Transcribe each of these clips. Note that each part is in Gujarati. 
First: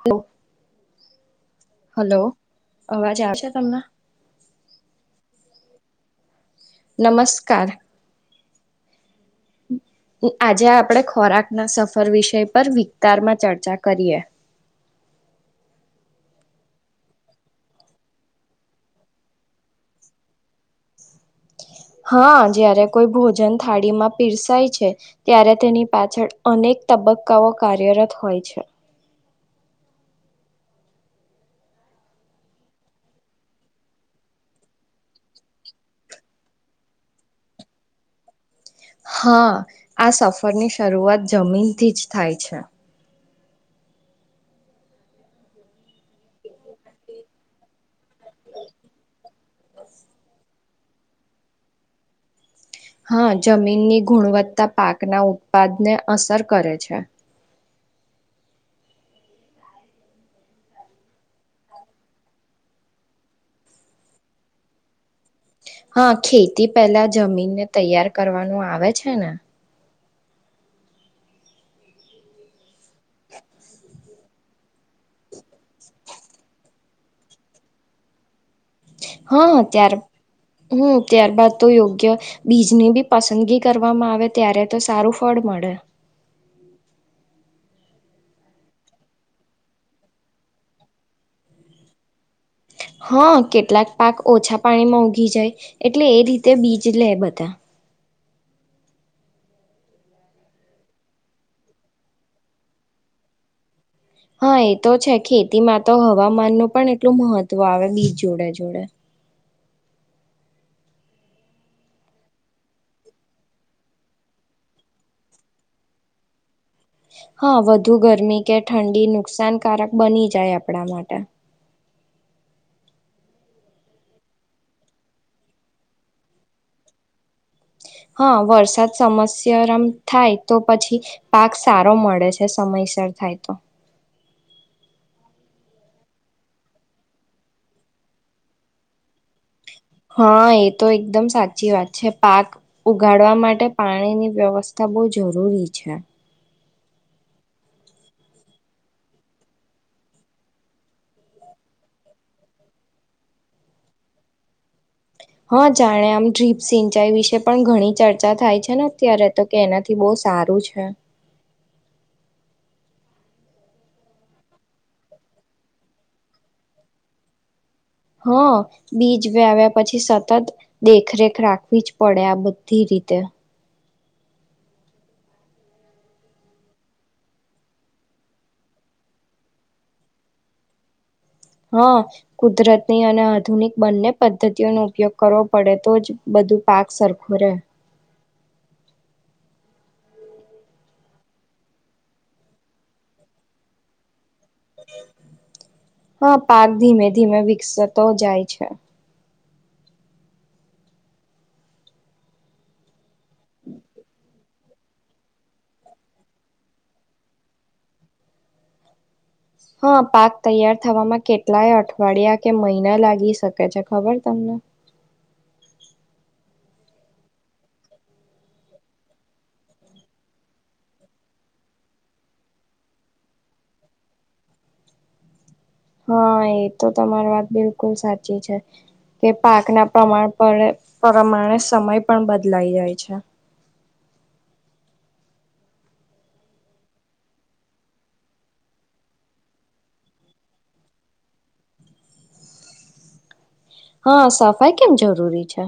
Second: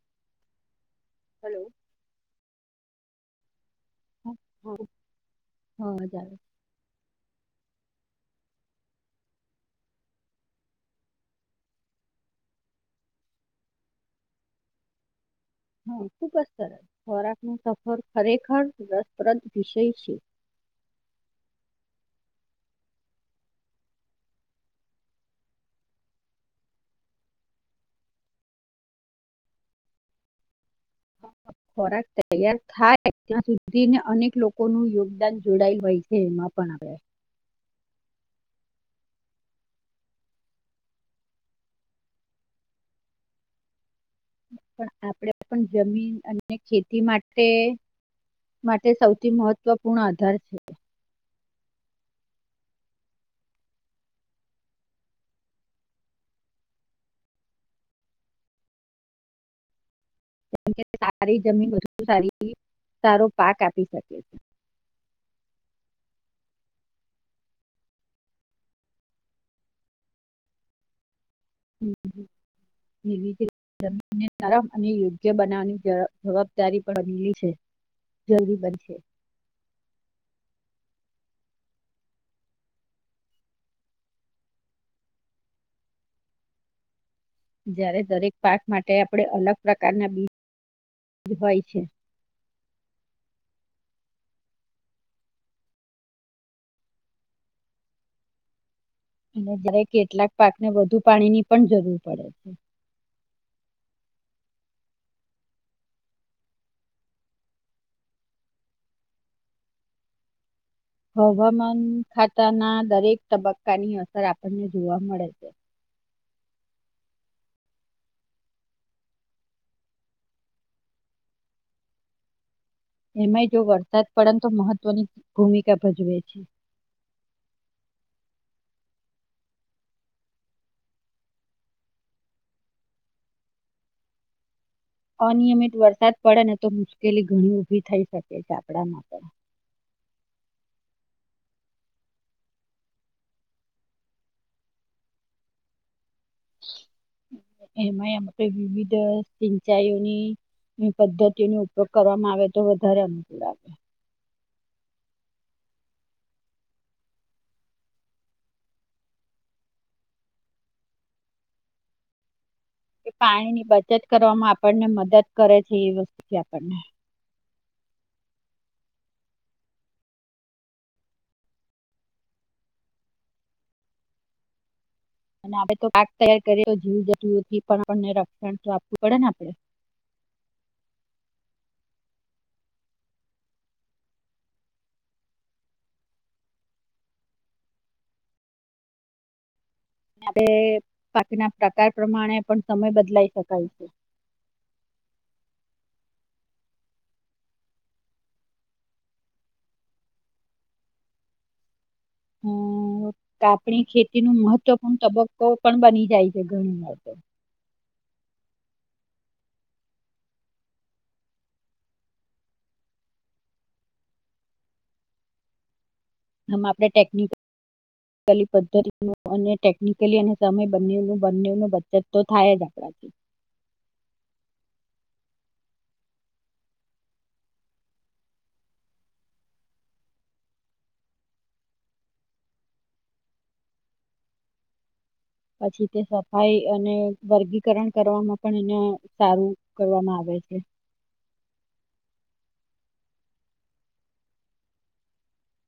હ [unintelligible] હલો. હલો. અવાજ આવશે તમને? [inaudible] નમસ્કાર. આજે આપણેે ખોરાકના સફર વિષય પર વિસ્તારમાં ચર્ચા કરીએ. હા ખુબ જ સરસ ખોરાક ન સફર ખરેખર રસપ્રદ વિષય છે. હા જ્યારે કોઈ ભોજન થાળીમાં પીરસાય છે ત્યારે તેની પાછળ અનેક તબક્કાઓ કાર્યરત હોય છે. ખોરાક તૈયાર થાય ત્યાં સુધીને અનેક લોકોનું યોગદાન જોડાય હોય છે એમાં પણ હ હા આ સફરની શરૂઆત જમીનથી જ થાય છે. પણ આપણે પણ જમીન અને ખેતી માટે માટે સૌથી મહત્વપૂર્ણ આધાર છે. હા જમીનની ગુણવત્તા પાકના ઉત્પાદને અસર કરે છે. જેમ કે સારી જમીન વસ્તુ સારી સારો પાક આપી શકે છે. હા ખેતી પહેલા જમીનને તૈયાર કરવાનું આવે છે ને? હમ. [unintelligible] અને યોગ્ય બનાવવાની જવાબદારી પણ અલી છે. જરૂરી બનશે. હા ત્યાર હમ. ત્યારબાદ તો યોગ્ય બીજની બી પસંદગી કરવામાં આવે ત્યારે તો સારું ફળ મળે. જારે દરેક પાક માટે આપણે અલગ પ્રકારના બીજ હોય છે. હા કેટલાક પાક ઓછા પાણીમાં ઊગી જાય એટલે એ રીતે બીજ લે બધા. અને કેટલાક પાકને વધુ પાણીની પણ જરૂર પડે છે. હા એ તો છે ખેતીમાં તો હવામાન ન પણ એટલું મહત્વ આવે બીજ જોડે જોડે. હવામાન ખાતાના દરેક તબક્કાની અસર આપણને જોવા મળે છે. હા વધુ ગરમી કે ઠંડી નુકસાનકારક બની જાય આપણા માટે. એમાંય જો વરસાદ પડે તો મહત્વની ભૂમિકા ભજવે છે. હા વરસાદ સમસરમ થાય તો પછી પાક સારો મળે છે સમયસર થાય તો. અનિયમિત વરસાદ પડે ને તો મુશ્કેલી ઘણી ઊભી થઈ શકે છે આપ આપડામાં પણ હા એ તો એકદમ સાચી વાત છે પાક ઉગાડવા માટે પાણીની વ્યવસ્થા બહુ જરૂરી છે. એમાંમ મેં વિવિધ સિંચાઈઓની પદ્ધતિઓનો ઉપયોગ કરવામાં આવે તો વધારે અનુકૂળ આવે. હા જાણે આમ ડ્રીપ સિંચાઈ વિશે પણ ઘણી ચર્ચા થાય છે ને અત્યારે તો કે એનાથી બહુ સારું છે. એ પાણીની બચત કરવામાં આપણને મદદ કરે છે. એ વસ્તુથી આપણને હા બીજ વ્યાવ્યા પછી સતત દેખરેખ રાખવી જ પડે આ બધી રીતે. અને આપણે તો પાક તૈયાર કરીએ જીવ જતુંથી પણ આપને રક્ષણ તો આપવું પડેને આપડે. હા કુદરતની અને આધુનિક બંને પદ્ધતિઓનો ઉપયોગ કરવો પડે તો જ બધું પાક સરખો રહેે. આપણે બાકીના પ્રકાર પ્રમાણે પણ સમય બદલાય શકાય છે. હા પાક ધીમે ધીમે વિકસતો જાય છે. હમ્મ કાપણી ખેતી ન મહત્વપૂર્ણ તબક્કો પણ બની જાય છે. ઘણી વાર તો. હા પાક તૈયાર થવામાં કેટલાય અઠવાડિયા કે મહિના લાગી શકે છે. ખબર તમને. આમાં આપણે ટેક નિકેલી પદ્ધતિ નુ અને ટેકનિકલી અને સમય બંને નો બચત તો થાય જ આપણાથી. હા એ તો તમારી વાત બિલકુલ સાચી છે. કે પાકના પ્રમાણ પ્રમાણે સમય પણ બદલાઈ જાય છે. પછી તે સફાઈ અને વર્ગીકરણ કરવામાં પણ એને સારું કરવામાં આવે છે. હા સફાઈ કેમ જરૂરી છે?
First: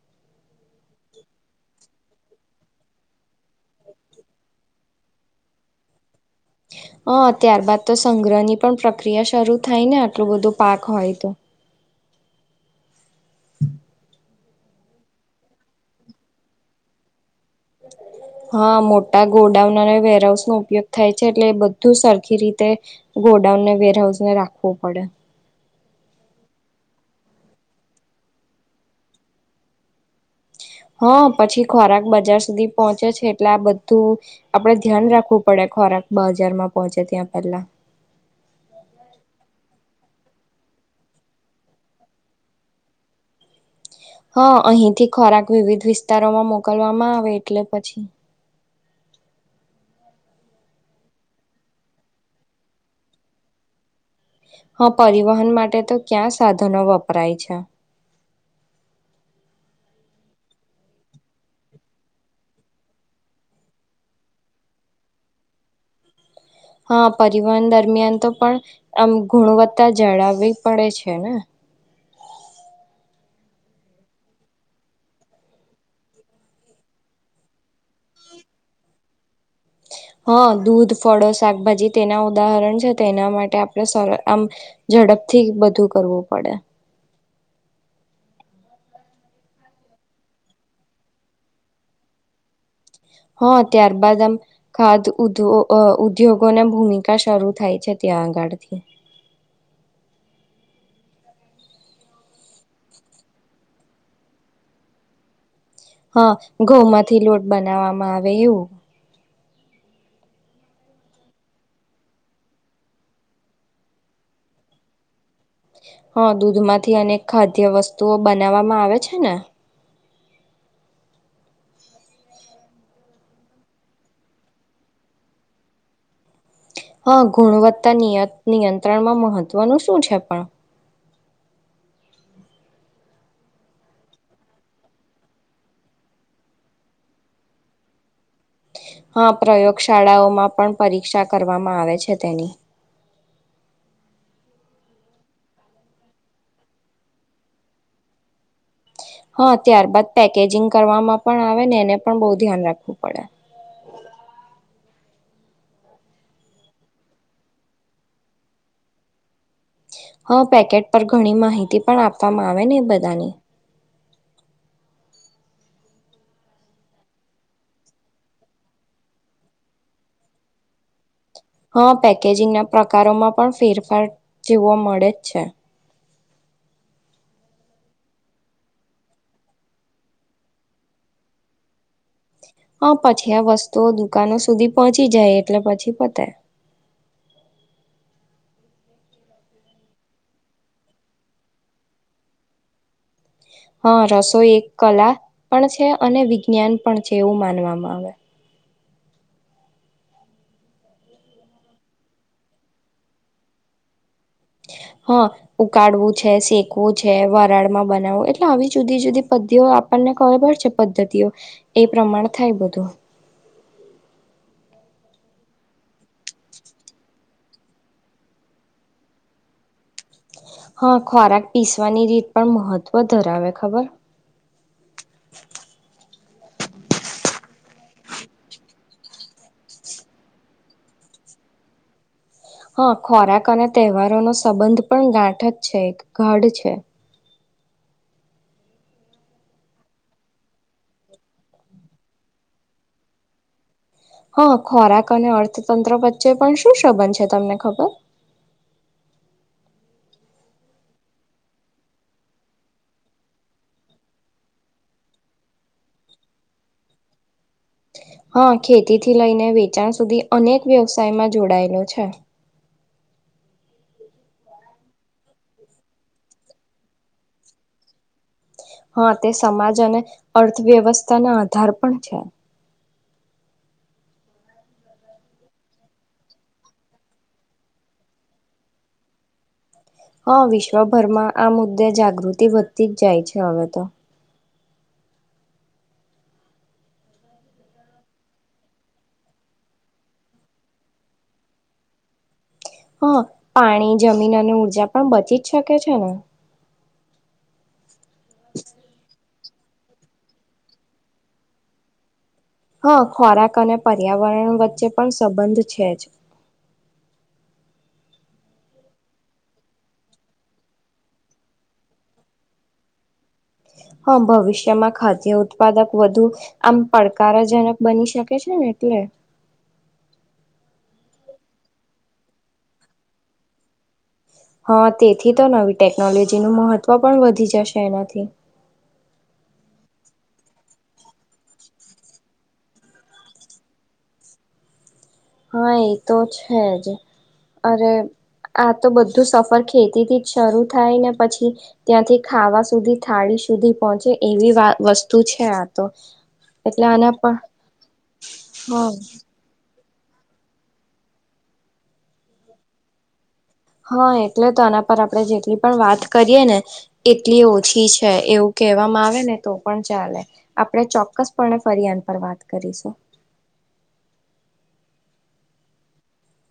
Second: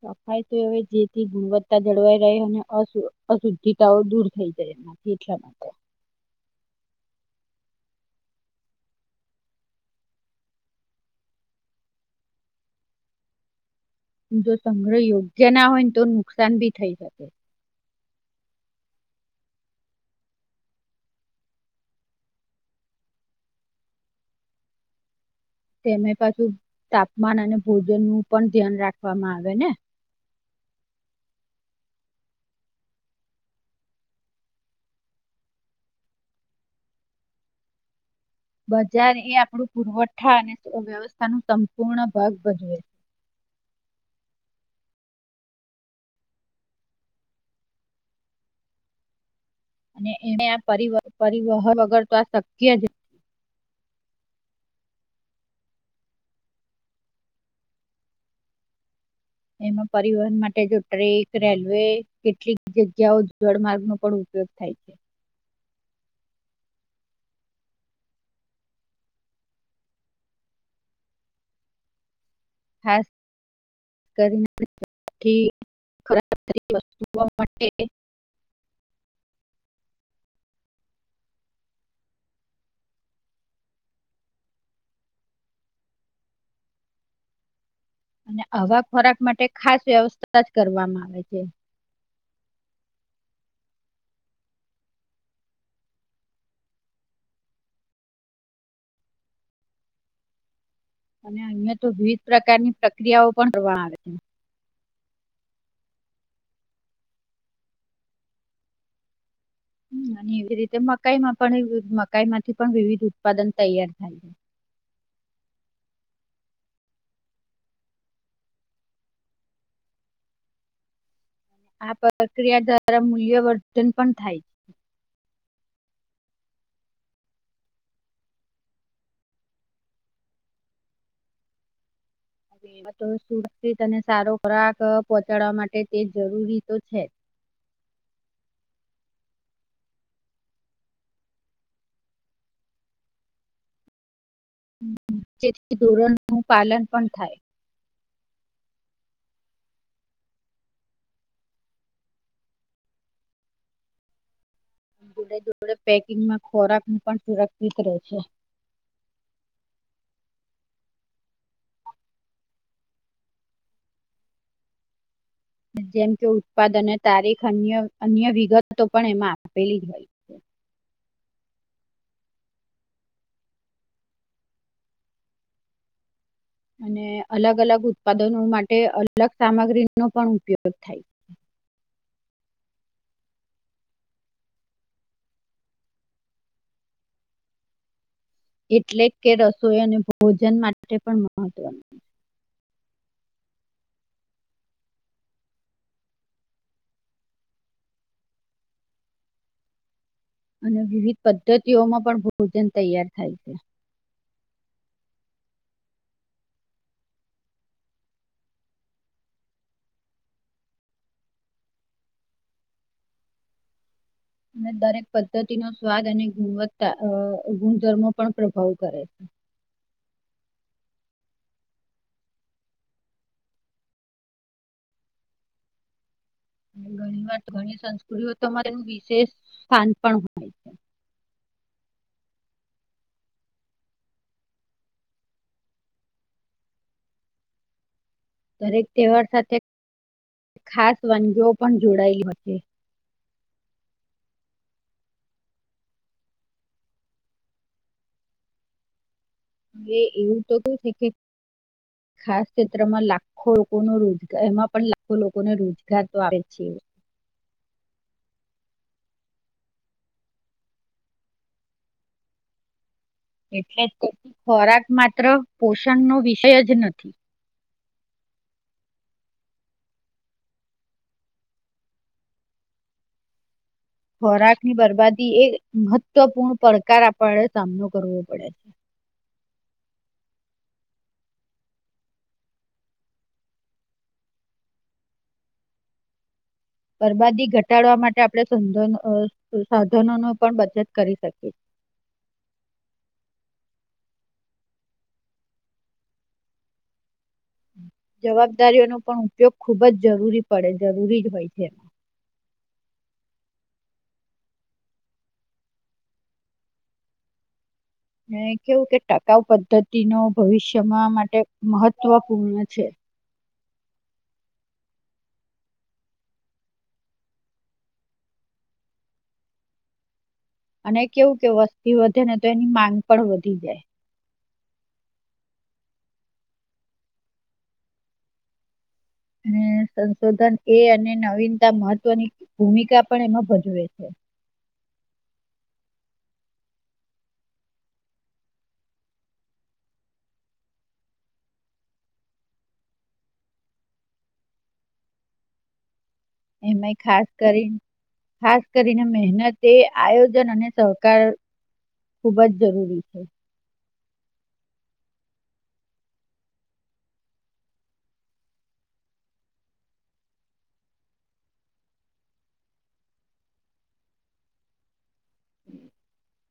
સફાઈ તો એ જેથી ગુણવત્તા જળવાઈ રહે અને અશુદ્ધિતાઓ દૂર થઈ જાય એમાંથી એટલા માટે. હ ત્યારબાદ તો સંગ્રહની પણ પ્રક્રિયા શરૂ થાય ને આટલું બધું પાક હોય તો. જો સંગ્રહ યોગ્ય ના હોય ને તો નુકસાન ભી થઈ શકે. હા મોટા ગોડાઉન અને વેરહાઉસનો ઉપયોગ થાય છે એટલે એ બધું સરખી રીતે ગોડાઉનને વેરહાઉસ ને રાખવો પડે. તેમે પાછું તાપમાન અને ભોજન નું પણ ધ્યાન રાખવામાં આવે ને. હા પછી ખોરાક બજાર સુધી પહોંચે છે. એટલે આ બધું આપડે ધ્યાન રાખવું પડે ખોરાક બજારમાં પહોંચે ત્યાં પહેલા. બજાર એ આપડું પુરવઠ ઠં અને વ્યવસ્થા નું સંપૂર્ણ ભાગ ભજવે. હા અહીંથી ખોરાક વિવિધ વિસ્તારોમાં મોકલવામાં આવે એટલે પછી. અને એને આ પર પરિવહન વગર તો આ શક્ય જ હા પરિવહન માટે તો ક્યાં સાધનો વપરાય છે. એમાં પરિવહન માટે જો ટ્રેક, રેલવે કેટલીક જગ્યાઓ જળ માર્ગનો પણ ઉપયોગ થાય છે. હા પરિવહન દરમિયાન તો પણ આમ ગુણવત્તા જળાવવી પડે છે ને. ખાસ [unintelligible] વસ્તુઓ માટે. હા દૂધ ફળો શાકભાજી તેના ઉદાહરણ છે. તેના માટે આપણે સર આમ ઝડપથી બધું કરવું પડે. અને આવા ખોરાક માટે ખાસ વ્યવસ્થા જ કરવામાં આવે છે. હા ત્યારબાદ આમ ખાદ ઉદ ઉદ્યોગોની ભૂમિકા શરૂ થાય છે. ત્યાં આગળથી. અને અહીંયા તો વિવિધ પ્રકારની પ્રક્રિયાઓ પણ કરવાના છે. હા ઘઉંમાંથી લોટ બનાવવામાં આવે એવું. હ અને એવી રીતે મકાઈમાં પણ મકાઈ માંથી પણ વિવિધ ઉત્પાદન તૈયાર થાય છે. હા દૂધમાંથી અનેક ખાદ્ય વસ્તુઓ બનાવવામાં આવે છે ને. આ પ્રક્રિયા દ્વારા મૂલ્યવર્ધન પણ થાય છે. હા ગુણવત્તા નીય નિયંત્રણમાં મહત્વનું શું છે પણ? તો સુરક્ષિત અને સારો ખોરાક પહોંચાડવા માટે તે જરૂરી તો છે. હા પ્રયોગશાળાઓમાં પણ પરીક્ષા કરવામાં આવે છે તેની. જેથી ધોરણનું પાલન પણ થાય. હા ત્યારબાદ પેકેજિંગ કરવામાં પણ આવે ને એને પણ બો ધ્યાન રાખવું પડે. જોડે જોડે પેકિંગમાં ખોરાક પણ સુરક્ષિત રહેે છે. હા પેકેટ પર ઘણી માહિતી પણ આપવામાં આવે ને એ બધાની. જેમ કે ઉત્પાદ અને તારીખ અન અન્ય વિગતો પણ એમાં આપેલી હોય છે. હા પેકેજિંગના પ્રકારોમાં પણ ફેરફાર જોવા મળે જ છે. અને અલગ અલગ ઉત્પાદનો માટે અલગ સામગ્રીનો પણ ઉપયોગ થાય. હા પછી આ વસ્તુઓ દુકાનો સુધી પહોંચી જાય એટલે પછી પતે. એટલે કે રસોઈ અને ભોજન માટે પણ મહત્વનું. હા રસોઈ એક કલા પણ છે, અને વિજ્ઞાન પણ છે, એવું માનવામાં આવે. અને વિવિધ પદ્ધતિઓમાં પણ ભોજન તૈયાર થાય છે હા ઉકાળવું છે શેકવું છે વરાળમાં બનાવવું એટલે આવી જુદી જુદી પદ્ધીઓ આપણને ખબર છે પદ્ધતિઓ એ પ્રમાણે થાય બધું દરેક પદ્ધતિ નો સ્વાદ અને ગુણવત્તા ગુણધર્મો પણ પ્રભાવ કરે છે હા ખોરાક પીસવાની રીત પણ મહત્વ ધરાવે ખબર ઘણી વાર ઘણી સંસ્કૃતિઓ તોરે વિશેષ સ્થાન પણ હોય છે હા ખોરાક અને તહેવારોનો સંબંધ પણ ગાંઠક જ છે એક ગઢ છે દરેક તહેવાર સાથે ખાસ વાનગીઓ પણ જોડાયેલ હતી હા ખોરાક અને અર્થતંત્ર વચ્ચે પણ શું સંબંધ છે તમને ખબર હવે એવું તો કેું છે કે ખાસ ક્ષેત્રમાં લાખો લોકો ન રોજગાર એમાં પણ લાખો લોકોને રોજગાર તો આપ છે હા ખેતી થી લઈને વેચાણ સુધી અનેક વ્યવસાયમાં જોડાયેલો છે એટલે તેથી ખોરાક માત્ર પોષણનો વિષય જ નથી હા તે સમાજ અને અર્થવ્યવસ્થાના આધાર પણ છે ખોરાકની બરબાદી એ મહત્વપૂર્ણ પડકાર આપણે સામનો કરવો પડે છે હા વિશ્વભરમાં આ મુદ્દે જાગૃતિ વધતી જ જાય છે હવે તો બરબાદી ઘટાડવા માટે આપણે સાધનો સાધનોનો પણ બચત કરી શકી હા પાણી જમીન અને ઉઊર્જા પણ બચી જ શકે છે ને [inaudible] જવાબદારીઓ નો પણ ઉપયોગ ખુબ જ જરૂરી પડે જરૂરી જ હોય છે એમ હા ખોરાક અને પર્યાવરણ વચ્ચે પણ સંબંધ છે જ મે કેવું કે ટકાઉ પદ્ધતિનો ભવિષ્યમાં માટે મહત્વપૂર્ણ છે હા ભવિષ્યમાં ખાદ્ય ઉત્પાદક વધુ આમ પડકારજનક બની શકે છે ને એટલે અને કેવું કે વસ્તી વધે ને તો એની માંગ પણ વધી જાય હા તેથી તો નવી ટેકનોલોજીનું મહત્ત્વ પણ વધી જશે એનાથી એ સંશોધન એ અને નવીનતા મહત્વની ભૂમિકા પણ એમાં ભજવે છે હા એ તો છે જ અરે આ તો બધું સફર ખેતીથી જ શરૂ થાય ને પછી ત્યાંથી ખાવા સુધી થાળી સુધી પહોંચે એવી વસ્તુ છે આ તો એટલે એમાં આના ખાસ પર કરીને ખાસ હા કરીને મહેનતે આયોજન અને સહકાર ખુબ જ જરૂરી છે હા એટલે તો આના પર આપણે જેટલી પણ વાત કરીયએ ને એટલી ઓછી છે એવું કહેવામાં આવે ને તો પણ ચાલે આપણે ચોક્કસપણે ફરી આન પર વાત કરીશું [inaudible]